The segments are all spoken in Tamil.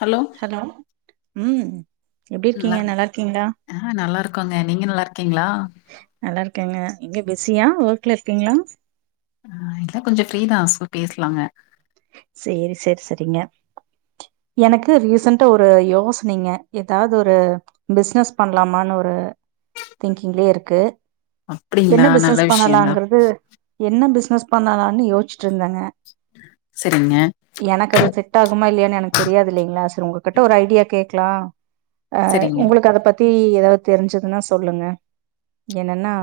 ஹலோ ஹாலோ ம் எப்டி இருக்கீங்க நல்லாருக் நல்லா இருக்கீங்களா ஆ நல்லா இருக்கோங்க நீங்க நல்லாருக்கீங்ளா நல்லா இருக்கேங்க இங்க பிஸியா ஒர்க்ல இருக்கீங்ளா ஆ இல்ல கொஞ்சோ ஃப்ரீதா ஸோ பேஸ்லாங்க சேர் சேரி சரிங்க எனக்கு ரீசன்டா ஒரு யோசனைங்க ஏதாது ஒரு பிஸ்னஸ் பண்ணலாமான்னு ஒரு திங்கிங்லே இருக்கு என்ன அப்டிங்களா நல்ல பிஸ்னஸ் விஷயந்தா பண்ணலாங்றது என்ன பிசினஸ் பண்ணலான்னு யோசிச்சிட்ருந்தங்க சரிங்க எனக்கு அது செட் ஆகுமா இல்லையான்னு எனக்கு தெரியாது இல்லைங்ளா சரி உங்ககிட்ட ஒரு ஐடியா கேக்லா அ சரிங்க உங்களுக்கு அத பத்தி ஏதாவது தெரிஞ்சுதுன்னா சொல்லுங்க என்னன்னா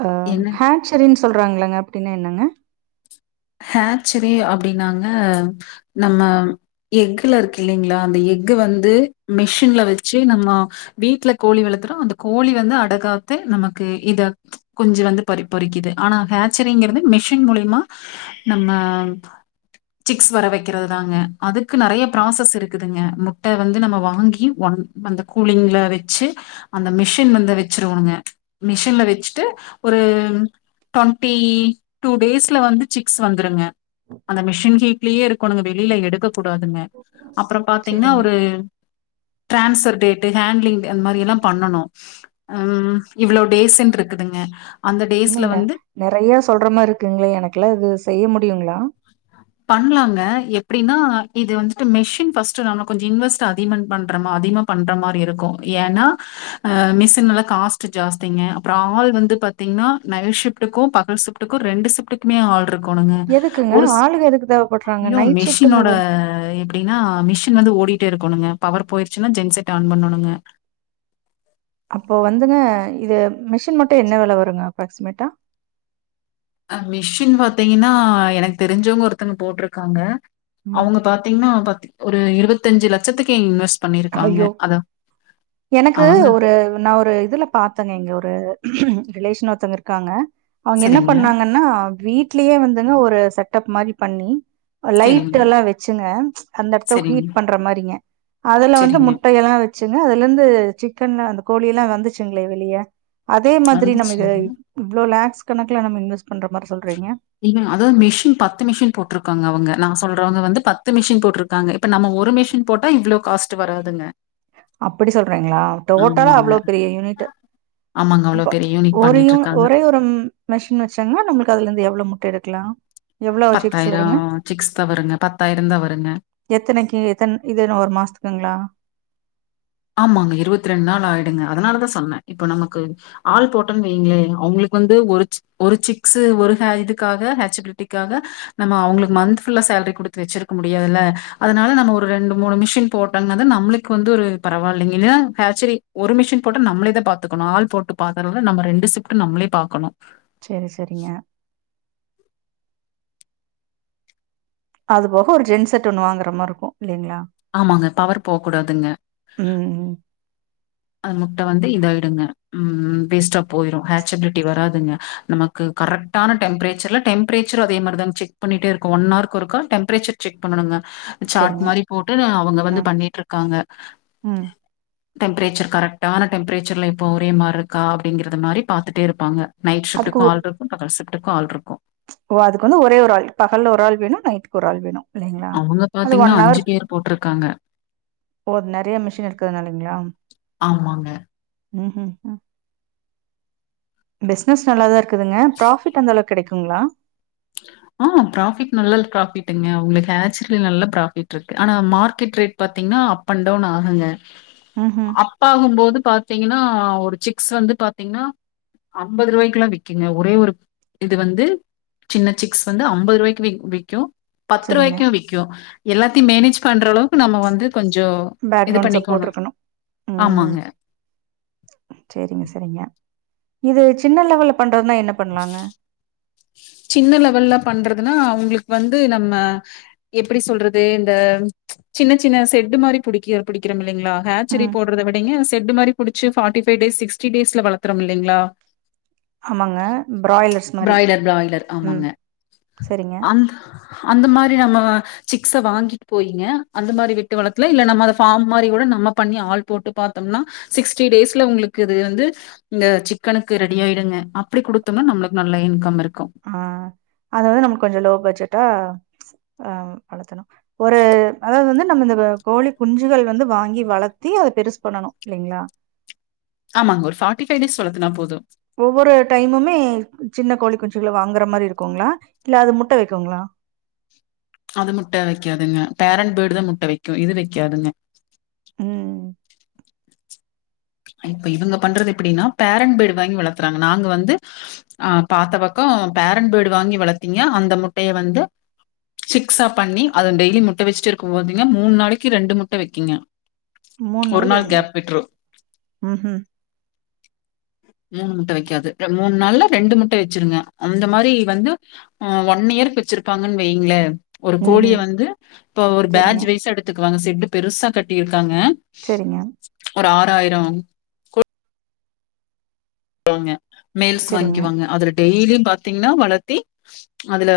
அ என்ன ஹேன்சரின்னு சொல்றாங்களாங்க அப்டின்னா என்னங்க ஹேன்சரி சரி அப்டின்னாங்க நம்ம எக்குல இருக்கு இல்லலைங்ளா அந்த எக்கு வந்து மிஷின்ல வச்சு நம்ம வீட்டுல கோழி வளர்த்துறோ அந்த கோழி வந்து அடகாத்து நமக்கு இத கொஞ்சோ வந்து பறி பொறிக்குது ஆனா ஹேச்ரிங்ந்து மிஷின் மூலிமா நம்ம சிக்ஸ் வர வக்கிறது தாங்க அதுக்கு நறைய ப்ராசஸ் இருக்குதுங்க முட்ட வந்து நம்ம வாங்கி ஒன் அந்த கூலிங்ல வெச்சு அந்த மிஷின் வந்து வெச்சிருவோங்க மிஷின்ல வெச்சுட்டு ஒரு டவெண்ட்டி டூ டேஸ்ல வந்து சிக்ஸ் வந்துருங்க அந்த மிஷின் கீட்லயே இருக்கணுங்க வெளியில எடுக்க கூடாதுங்க அப்றோ பாத்தீங்ன்னா சரிங்க ஒரு டிரான்ஸ்வர் டேட்டு ஹேண்ட்லிங் அந்த மாதிரில்லா பண்ணனு ம் இவ்ளோ டேசுன்ருதுக்குதுங்க இன்று என்ன நறைய சொல்ற மாரி இருக்குங்ளே எனக்குல இது செய்ய முடியுங்ளா பண்ணலாங்க எப்டின்னா இது வந்துட்டு மெஷின் ஃபஸ்ட்டு நம்ம கொஞ்சோ இன்வெஸ்ட் அதிமன் பண்றமா அதிக பன்ற மாரி இருக்கு ஏன்னா அ மிஷின் எல்லா காஸ்ட்டு ஜாஸ்திங்க அப்றோ ஆள் வந்து பாத்திங்ன்னா நைட் ஸிப்ட்டுக்கு பகல் ஸிப்ட் டுக்கு ரெண்டு ஸிப்ட்டுக்குமே ஆள் இருக்கணுங்க எதுக்குங்க ஒரு ஆளுக எதுக்கு தேவ படுது ஐயோ மெஷினோட எப்டி டின்னா மிஷின் வந்து ஓடிட்டே இருக்கணுங்க பவர் போயிருச்சுன்னா ஜென் செட் ஆன் பண்ணணுங்க அப்போ வந்துங்க இது மிஷின் மட்டு என்ன வெல வருங்க அப்ராக்ஸிசிமேட்டா அ மிஷின் பாத்திங்கன்னா எனக்கு தெரிஞ்சவங்க ஒருத்தங்க போட்ருக்காங்க ம் அவுங்க பாத்திங்ன்னா பாத் ஒரு இருவத்தஞ்சு லட்சத்துக்கே இன்வெஸ் ஐயோ எனக்கு அவங்க ஒரு நா ஒரு இதுல பாத்தங்க இங்க ஒரு ரிலேஷன் ஒருத்தங்க இருக்காங்க அவங்க என்ன சரிங்க, பண்ணாங்கனா வீட்லயே வந்துங்க ஒரு செட்டப் மாரி பண்ணி லைட் சரிங்க, எல்லா வச்சுங்க அந்த எடத்த சரிங்க. ஹீட் பண்ற மாரிங்க அதுல வந்து சரிங்க. முட்டயெல்லா வச்சுங்க அதுல இருந்து சிக்கன் அந்த கோழி எல்லா வந்துச்சுங்களே வெளிய அதே மாதிரி நம்ம இத வந்துச்சுங்க. இவ்ளோ லேக்ஸ் கணக்குல நம்ம இன்வெஸ்ட் பண்ற மாரி சொல்றீங்க இல்ல அதாவது மிஷின் பத்து மிஷின் போட்ருக்காங்க அவங்க நா சொல்றவங்க வந்து பத்து மிஷின் போட்ருக் காங்க இப்ப நம்ம ஒரு மிஷின் போட்டா இவ்ளோ காஸ்ட் வராதுங்க அப்டி சொல்றீங்களா டோட்டலா ஆமாங்க. அவ்ளோ பெரிய யூனிட்டு ஆமாங்க. அவ்ளோ இப்ப பெரிய யூனிட் ஒரியு பண்ணிட்டு இருக்காங்க. ஒரே ஒரு உம் மெஷின் வச்சாங்களா நமளுக்கு அதுலருந்து எவ்ளோ முட்ட எடுக்லா பத்தாயிரோ சிக்ஸ் தா வருங்க பத்தாயிரத வருங்க எத்தனைக்கு எத்தன இதுன்ன ஒரு மாஸ்த்துக்குங்களா ஆமாங்க இருவத்ரெண்டு நாள் ஆயிடுங்க அதனாலதா சொன்ன இப்ப நமக்கு ஆள் போட்டன்னு வைங்களே அவங்களுக்கு வந்து ஒரு சிக் ஒரு சிக்ஸ் ஒரு ஹ இதுக்காக ஹச்சபிலிட்டிக்காக நம்ம அவங்களுக்கு மந்த் ஃபுல்லா சேலரி குடுத்து வச்சிருக்க முடியாதுல்ல அதனால நம்ம ஒரு ரெண்டு மூணு மிஷின் போட்டங்கன்னாதா நம்ளு க்கு வந்து ஒரு பரவாயில்லங்கல்லயா ஹ சரி ஒரு மிஷின் போட்டா நம்மளே தா பாத்துக்கணு ஆள் போட்டு பாக்கறது நம்ம ரெண்டு சிப் ட் நம்ளே பாக்கணு செரி செரிங்க அது போக ஒரு ஜென்ஸ் செட் ஒண்ணு வாங்ற மாரி இருக்கு இல்லங்களா ஆமாங்க பவர் போக கூடாதுங்க ம்ம் அந்த முட்ட வந்து இதாயிடுங்க ம் வேஸ்ட்டா போயிரு ஹேச்சபிலிட்டி வராதுங்க நம க்கு கரெக்டான டெம்பரேச்சர் டெம்ப்ரேச்சர் அதே மாதிரிதா செக் பண்ணிட்டே இருக்கு ஒன் அவர்க்கு ஒருக்கா டெம்ப்ரேச்சர் செக் பண்ணணுங்க சாட் சேரிங்க மாரி போட்டு அவங்க வந்து ம் பண்ணிட்ருக்காங்க ம் டெம்ப்ரேச்சர் கரெக்டான டெம்ப்ரேச்சர்ல இப்ப ஒரே மாருக்கா அப்படிங்க மாதிரி பாத்துட்டே இருப்பாங்க நைட் அதுக்கு ஷிப்ட்க்கு ஒ ஆள்ருக் பகல் ஷிஃப்ட்க்கு ஆள்ருக்கு ஓ அதுக்கு வந்து ஒரே ஒரு ஆள் பகல ஒரு ஆள் வேணு நைட்டு்க்கு ஒரு ஆள் வேணு இல்லைங்களா அவங்க பாத்தீங்கன்னா அஞ்சு பேர் போட்ருக்காங்க ஓ நெறைய மிஷின் இருக்குதுனாலைங்களா ஆமாங்க. ம் ம் பிஸ்னஸ் நல்லாதா இருக்குதுங்க ப்ராஃபிட் அந்த அளவுக்கு கெடைக்குங்ளா ஆ ப்ராஃபிட் நல்ல ப்ராஃபிட்ங்க உங்களுக்கு ஆச்சல நல்ல ப்ராஃபிட் இருக்கு ஆனா மார்க்கெட் ரேட் பாத்தீங்கன்னா அப் அண்ட் டவுன் ஆகுங்க ம்ம் அப் ஆகு போது பாத்தீங்கன்னா ஒரு சிக்ஸ் வந்து பாத்திங்கன்னா அம்பது ரூவாய்க்குல்லா விக்குங்க ஒரே ஒரு இது வந்து சின்ன சிக்ஸ் வந்து அம்பது ரூவாய்க்கு வ விக்கு பத்து சரிங்க ரூவாய்க்கு விக் க்கு எல்லாத்தையு மேனேஜ் பண்ற அளவுக்கு நம்ம வந்து கொஞ்சோ இது பேக்ரவுண்ட் பண்ணிக்கோனு ஆமாங்க சேரிங்க செரிங்க இது சின்ன லெவல்ல பண்றதுனா என்ன பண்ணலாங்க சின்ன லெவல்லல பண்றதுன்னா அவங்ளுக்கு வந்து நம்ம எப்படி சொல்றது இந்த சின்ன சின்ன செட்டு மாரி பிடிக்க பிடிக்றோ இல்லிங்களா ஹச்சரி ம் போட்றத விடங்க செட்டு மாரி புடிச்சு பார்ட்டிஃபைவ் டேஸ் சிக்ஸ்டி டேஸ்ல வளத்ரம் இல்லைங்ளா ஆமாங்க பிராய்லர்ஸ் மாரி பிராய்லர் பிராய்லர். ம் ஆமாங்க சரிங்க அந்த அந்த மாரி நம்ம சிக்ஸ வாங்கிட்டு போயிங்க அந்த மாரி விட்டு வளத்துல இல்ல நம்ம அத ஃபார்ம் மாரி கூட நம்ம பண்ணி ஆள் போட்டு பாத்தோம்னா சிக்ஸ்டி டேஸ்ல உங்களுக்கு இது வந்து இந்த சிக்கனுக்கு ரெடி ஆயிடுங்க அப்டி குடுத்தோம்னா நம்மளுக்கு நல்ல இன்கம் இருக்கு ஆ அது வந்து நம்ம கொஞ்சோ லோ பஜ்ஜட்டா ஆ வளத்தனு ஒரு அதாவது வந்து நம்ம இந்த கோழி குஞ்சுகள் வந்து வாங்கி வளத்தி அத பெருசு பண்ணணு இல்லீங்களா ஆமாங்க ஒரு ஃபார்டிஃபைவ் டேஸ் வளத்துனா போது ஒவ்வொரு டைமுமே சின்ன கோழி குஞ்சுகளை வாங்குற மாரி இருக்குங்களா இல்ல அது முட்ட வெக்குங்களா அது முட்ட வெக்காதுங்க பேரண்டட் பேர்டு தா முட்ட வெக்கும் இது வெக்காதுங்க ம் இப்ப இவங்க பண்றது எப்பிடினா பேரண்டட் ஃபேட் வாங்கி வளத்துறாங்க நாங்க வந்து அ பாத்த பக்கோ பேரண்ட் பேடு வாங்கி வளத்தீங்க அந்த முட்டய வந்து சிக்ஸா பண்ணி அத டெய்லி முட்ட வச்சுட்டு இருக்கு போதுங்க மூணு நாளைக்கி ரெண்டு முட்ட வெக்குங்க மூண் நாளைக்கி ரெண் கேப் விட்ரு ம்ஹும் மூணு முட்ட வெக்காது மூணு நாள்ல ரெண்டு முட்ட வச்சிருங்க அந்த மாரி வந்து ஆ ஒன் இயருக்கு வெச்சிருப்பாங்கனு வெய்ங்களே ஒரு கோழிய ம்ஹ்ம். வந்து இப்ப ஒரு பேஜ் சரிங்க, வைய்சா எடுத்துக்குவாங்க செட்டு பெருசா கட்டியிருக்காங்க சேரிங்க ஒரு ஆறாயிரோ போங்க மேயல்ஸ் சரிங்க. வாங்கிக்கிவாங்க அதுல டெய்லியு பாத்தீங்கனா வளத்தி அதுல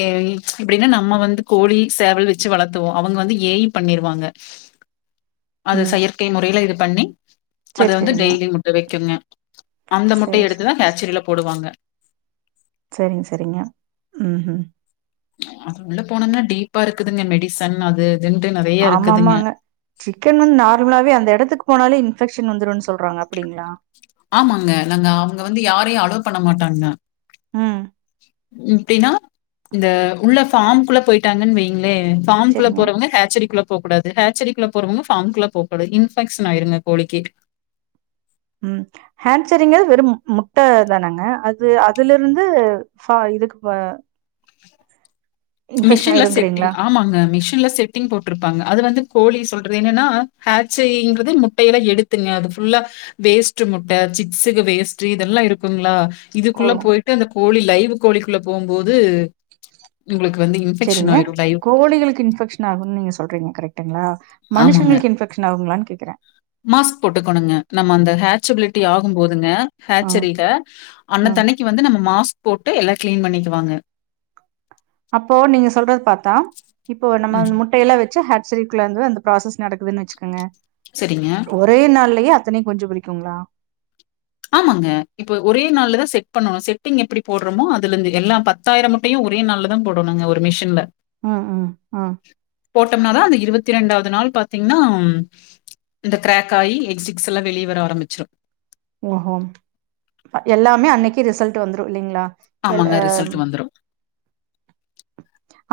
எப்டினா நம்ம வந்து கோழி சேவல் வச்சு வளத்துவோ அவங்க வந்து ஏய்ம் பண்ணிருவாங்க அது ம். செயற்கை முறையில இது பண்ணி அத சரி, வந்து சரிங்க. டெய்லி முட்ட வெக்குங்க அந்த சரி, முட்டய சரி. எடுத்துதா கேச்சரியில போடுவாங்க சரிங்க சரிங்க ம்ஹூம் அது உள்ள போனம்னா டீப்பா இருக்குதுங்க மெடிசன் அது இதுன்டுட்டு நெறைய இருக்குதுங்க. ஆமாமாங்க சிக்கன் வந்து நார்மலாவே அந்த எடத்துக்கு போனாலே இன்ஃபெக்ஷன் வந்துருன்னு சொல்றாங்க அப்பிடிங்களா ஆமாங்க நாங்க அவ்ங்க வந்து யாரையு அலே வ் பண்ண மாட்டங்க ம் இப்டின்னா இந்த உள்ள ஃபார்ம்க்குள்ள போயிட்டாங்கன்னு வய்ங்களே பாஃம்குள்ள சரிங்க. போறவங்க ஹச்சரி குள்ள போகூடாது ஹேச்சரிகுள்ள போறவங்க ஃபாம் குள்ள போ கூடாது இன்ஃபெக்ஷன் ஆயிருங்க கோழிக்கி ம் ஹேச்சரிங்றது வெறு மு முட்ட தானாங்க அது அதுல இருந்து ஃபா இதுக்கு ப மிஷின்ல செட்டிங் ஆயிரும்ங்கிறீங்களா? ஆமாங்க மிஷின்ல செட் டிங் போட்டிருப்பாங்க அது வந்து கோழி சொல்றது என்னன்னா ஹேச்சிங்கறது முட்டயெல்லா எடுத்துங்க அது ஃபுல்லா வேஸ்ட்டு முட்ட சிக்ஸுக்கு வேஸ்ட்டு இதெல்லா இருக்குங்களா இதுக்குள்ள ஓ! போயிட்டு அந்த கோழி லைவ் கோழிக்குள்ள போம்போது உங்களுக்கு வந்து இன்ஃபெக்ஷன் சேரிங்க ஆயிரும் லைவ் கோழிகளுக்கு இன்ஃபெக்ஷ ன்னாவுனு நீங்க சொல்றீங்க கரெக்டுங்களா ஆமாங்க. மனுஷங்களுக்கு இன்ஃபெக்ஷன் ஆகுங்களானு கேக்குறே மாஸ்க் போட்டுக்கனுங்க நம்ம அந்த ஹேச்சபிலிட்டி ஆகு போதுங்க ம், ஹச்சரியில ம். அன்னத்தன்னைக்கு வந்து நம்ம மாஸ்க் போட்டு எல்லா கிளீன் பண்ணிக்குவாங்க அப்போ நீங்க சொல்றது பாத்தா இப்போ நம்ம ம். முட்டையெல்லா வச்சு ஹே ச்சரிகுள்ளந்து அந்த ப்ராசஸ் நடக்குதுன்னு வச்சுக்கோங்க சேரிங்க ஒரே நாள்லயே அத்தனையு குஞ்சு பொரிக்குங்ளா ஆமாங்க இப்ப ஒரே நாள்லதா செட் பண்ணணு செட்டிங் எப்படி போடுறோமோ அதுல இருந்து எல்லா ப த்தாயிர முட்டையு ஒரே நல்லதா போடணுங்க ஒரு மிஷின்ல ம் ம், ம் போட்டோம்னாதா அந்த இருவத்தி ரெண்டாவது நாள் பாத்தீங்னா இந்த கிராக் ஆகி எக்சிக்ஸ் எல்லா வெளியே வர ஆரம்பச்சிரு ஓஹோ எல்லாமே அன்னைக்கு ரிசல்ட் வந்துரு இல்லைங்களா எல் ஆமாங்க எ ரிசல்ட் வந்துரும்.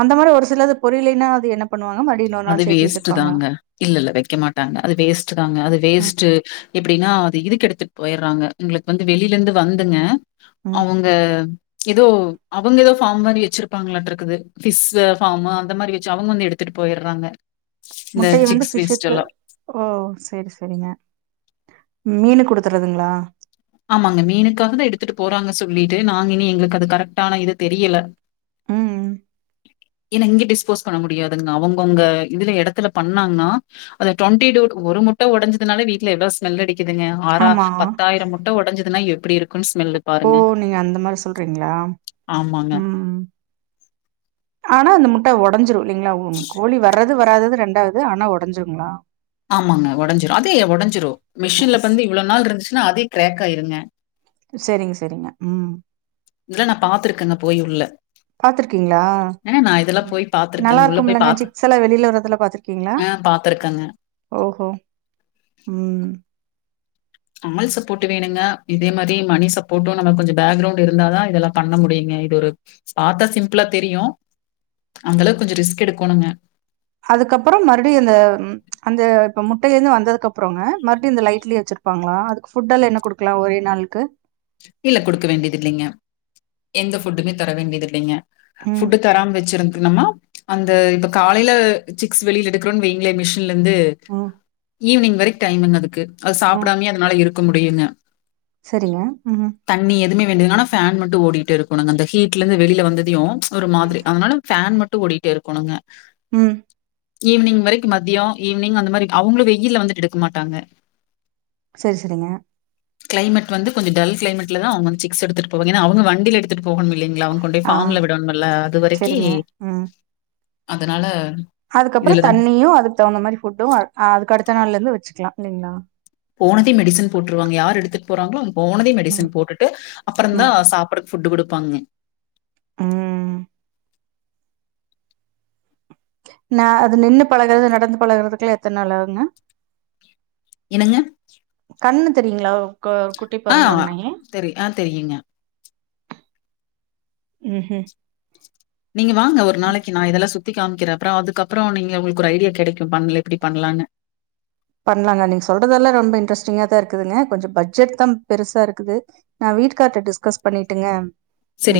அந்த மாரி ஒரு சிலது பொரியலைன்னா அது என்ன பண்ணுவாங்க மறுபடி இன்னொரு அது நாள் சேத்து வேஸ்ட்டு வச்சிருப்பாங்களா தாங்க. இல்ல இல்ல வைக்க மாட்டாங்க அது வேஸ்ட்டுதாங்க அது ம், வேஸ்ட்டு எப்டின்னா அது இதுக்கு எடுத்துட்டு போயிட்றாங்க உங்களுக்கு வந்து வெளில இருந்து வந்துங்க ம். அவங் க ஏதோ அவங்க ஏதோ ஃபார்ம் மாரி வச்சிருப்பாங்களாட்டு இருக்குது ஃபிஷ் ஃபார்ம் அந்த மாரி வச்சு அவங்க வந்து எடுத் துட்டு போயிட்றாங்க முட்டையை வந்து ஃபிஷுக்கு ஓ சேரி சேரிங்க மீனுக்கு குடுத்துட்றதுங்களா ஆமாங்க மீனுக்காகதா எடுத்துட்டு போறாங்க சொல்லிட்டு நாங்க இனி எங்களுக்கு அது கரெக்டான இது தெரியல ம், ஏன்னா இங்க டிஸ்போஸ் பண்ண முடியாதுங்க அவங்கவுங்க இதுல எடத்துல பண்ணாங்கனா அந்த டுவெண்டி டூ ஒரு முட்ட ஒடஞ்சிதுனாலே வீட்ல எவ்ளோ ஸ்மெல் அடிக்குதுங்க ஆறா ஆமா. பத்தாயிரம் முட்ட ஒடஞ்சிதுனா எப்படி இருக் ஓ நீங்க அந்த மாரி சொல்றிங்களா, ஆமாங்க, ம் ஆனா அந்த முட்ட ஒடஞ்சிடும் இல்லைங்ளா உ கோழி வர்ற து வராதது ரெண்டாவது ஆனா ஒடஞ்சுடுங்களா ஆமாங்க ஒடஞ்சிரு அதே ஒடஞ்சிரு ம். மெஷின்ல வந்து இவ்வளோ நாள் இருந்துச்சுன்னா அதே கிராக் ஆயிருங்க சேரிங்க சேரிங்க, ம் இதல்லா நா பாத்துருக்கேங்க போய் உள்ள பாத்துருக்கீங்ளா, ஏன்னா நான் இதெல்லாம் போய் நல்லா பார்த்துருக்கேங்க. உள்ள இருக்கும் போய் இல்லங்க பார்த்து சிக்ஸ் எல்லா வெளியில வர்றதெல்லா பாத்துருக் ஆ பாத்துருக்கேங்க ஓஹோ, ம் ஆள் சப்போர்ட் வேணுங்க இதே மாரி மணி சப்போர்ட்டும் நம்ம கொஞ்சோ பேக்ரவுண்ட் இருந்தாதா இதெல்லா பண்ண முடியுங்க இது ஒரு பாத்தா சிம்பிளா தெரியு அந்தளவு கொஞ்சோ ரிஸ்க் எடுக்கணுங்க அதுக்கப்பறோ மறுபடியு அந்த அந்த இப்ப முட்டைய இருந்து வந்தது அப்புறங்க மறுபடியு இந்த லைட்லயே வச்சிரு ப்பாங்களா அதுக்கு ஃபுட் எல்லா என்ன குடுக்கலா ஒரே நாளுக்கு இல்ல குடுக்க வேண்டியது இல்லைங்க எந்த ஃபுட்டுமே தர வேண்டியதுல்லைங்க ம். ஃபுட்டு தராம வச்சிருந்தம்னா அந்த இப்ப காலைல சிக்ஸ் வெளியில எடுக்கிறோன்னு வைங்களே மிஷின்ல இருந்து ம் ஈவினிங் வரைக்கு டைமுங்க அதுக்கு அது ம். சாப்பிடாமே அதனால இருக்க முடியுங்க சரிங்க ம் தண்ணி எதுவுே வேண்டியதுங்க ஆனா ஃபன் மட்டு ஓடிட்டே இருக்கனுங்க அந்த ஹீ்ட்ல இருந்து வெளில வந்ததையு ஒரு மாதிரி அதனால ஃபேன் மட்டு ஓடிட்டே இருக்கணுங்க ம் ஈவ்னிங் வரைக்கு மத்தியோ ஈவ்னிங் அந்த மாரி அவங்களு வெயில்ல வந்துட்டு எடுக்க மாட்டாங்க சரி சரிங்க கிளைமேட் வந்து கொஞ்சோ டல் கிளைமேட்ல தா அவங்க வந்து சிக்ஸ் எடுத்துட்டு போவாங்க ஏனா அவங்க வண்டில எடுத்துட்டு போகனும் இல்லைங் ளா அவங்க கொண்டு போய் ஆ. ஃபாம்ல விடணும்முல்ல அது வரைக்கி சரிங்க. அதனால அதுக்கப்பறோ இதுல தான். தண்ணியு அதுக்கு தகுந்த மாரி ஃபுட்டூ ஆ அதுக்கு அடுத்த நாள்லருந்து வச்சுக்லா இல்லைங்ளா போனதே மெடிசன் போட்ருவாங்க யார் எடுத்துட்டு போறாங்களோ அங்க போனதே ம் மெடிசன் போட்டுட்டு அப்பறந்தா ம் சாப்டற ஃபுட்டு் குடுப்பாங்க ம் நா அது நின்னு பழகுறது நடந்து பழகுறதுக்குல்லா எத்தன் நாள் ஆகுங்க என்னங்க கண்ணு தெரியுங்ளா கொ குட்டி ஆ. பெறந்தொன்னே தெரி ஆ தெரியுங்க. ம்ஹும் நீங்க வாங்க ஒரு நாளைக்கி நா இதெல்லா சுத் த்தி காமிக்கிற அப்றோ அதுக்கப்றோ நீங்க ஒங்களுக்கு ஒரு ஐடியா கெடைக்கு பண்ல எப்டி பண்லான்னு பண்லாங்க நீங்க சொல்றதெல்லா ரொம்ப இட்ரெஸ்டிங்கா தா இருக்குதுங்க கொஞ்சொ பட்ஜெட் தா பெருசா இருக்குது நா வீட்டுக்கார்ட்ட டிஸ்கஸ் பண்ணிட்டுங்க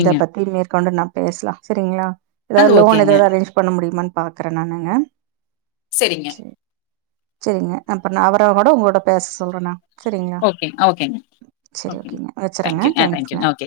இத பத்தி மேற்கொண்டு நா பேசலா சரிங்ளா அது ஏதாது லோன் ஓகேங்க. ஏதாது அரேஞ் பன்னமுடிமான் பாக்ற நானு செரிங்க செரிங்க அப்பற நா அவரோ கூட ஒங்களோட பேச சொல்ற நா சரிங்ளா ஓகே, ஓகேங்க. சரி ஓகேங்க வச்சிறங்க தேங்க்யூ. ஆ தேங்க்யூ. தங்க்ஸ்ங்க ஓகே.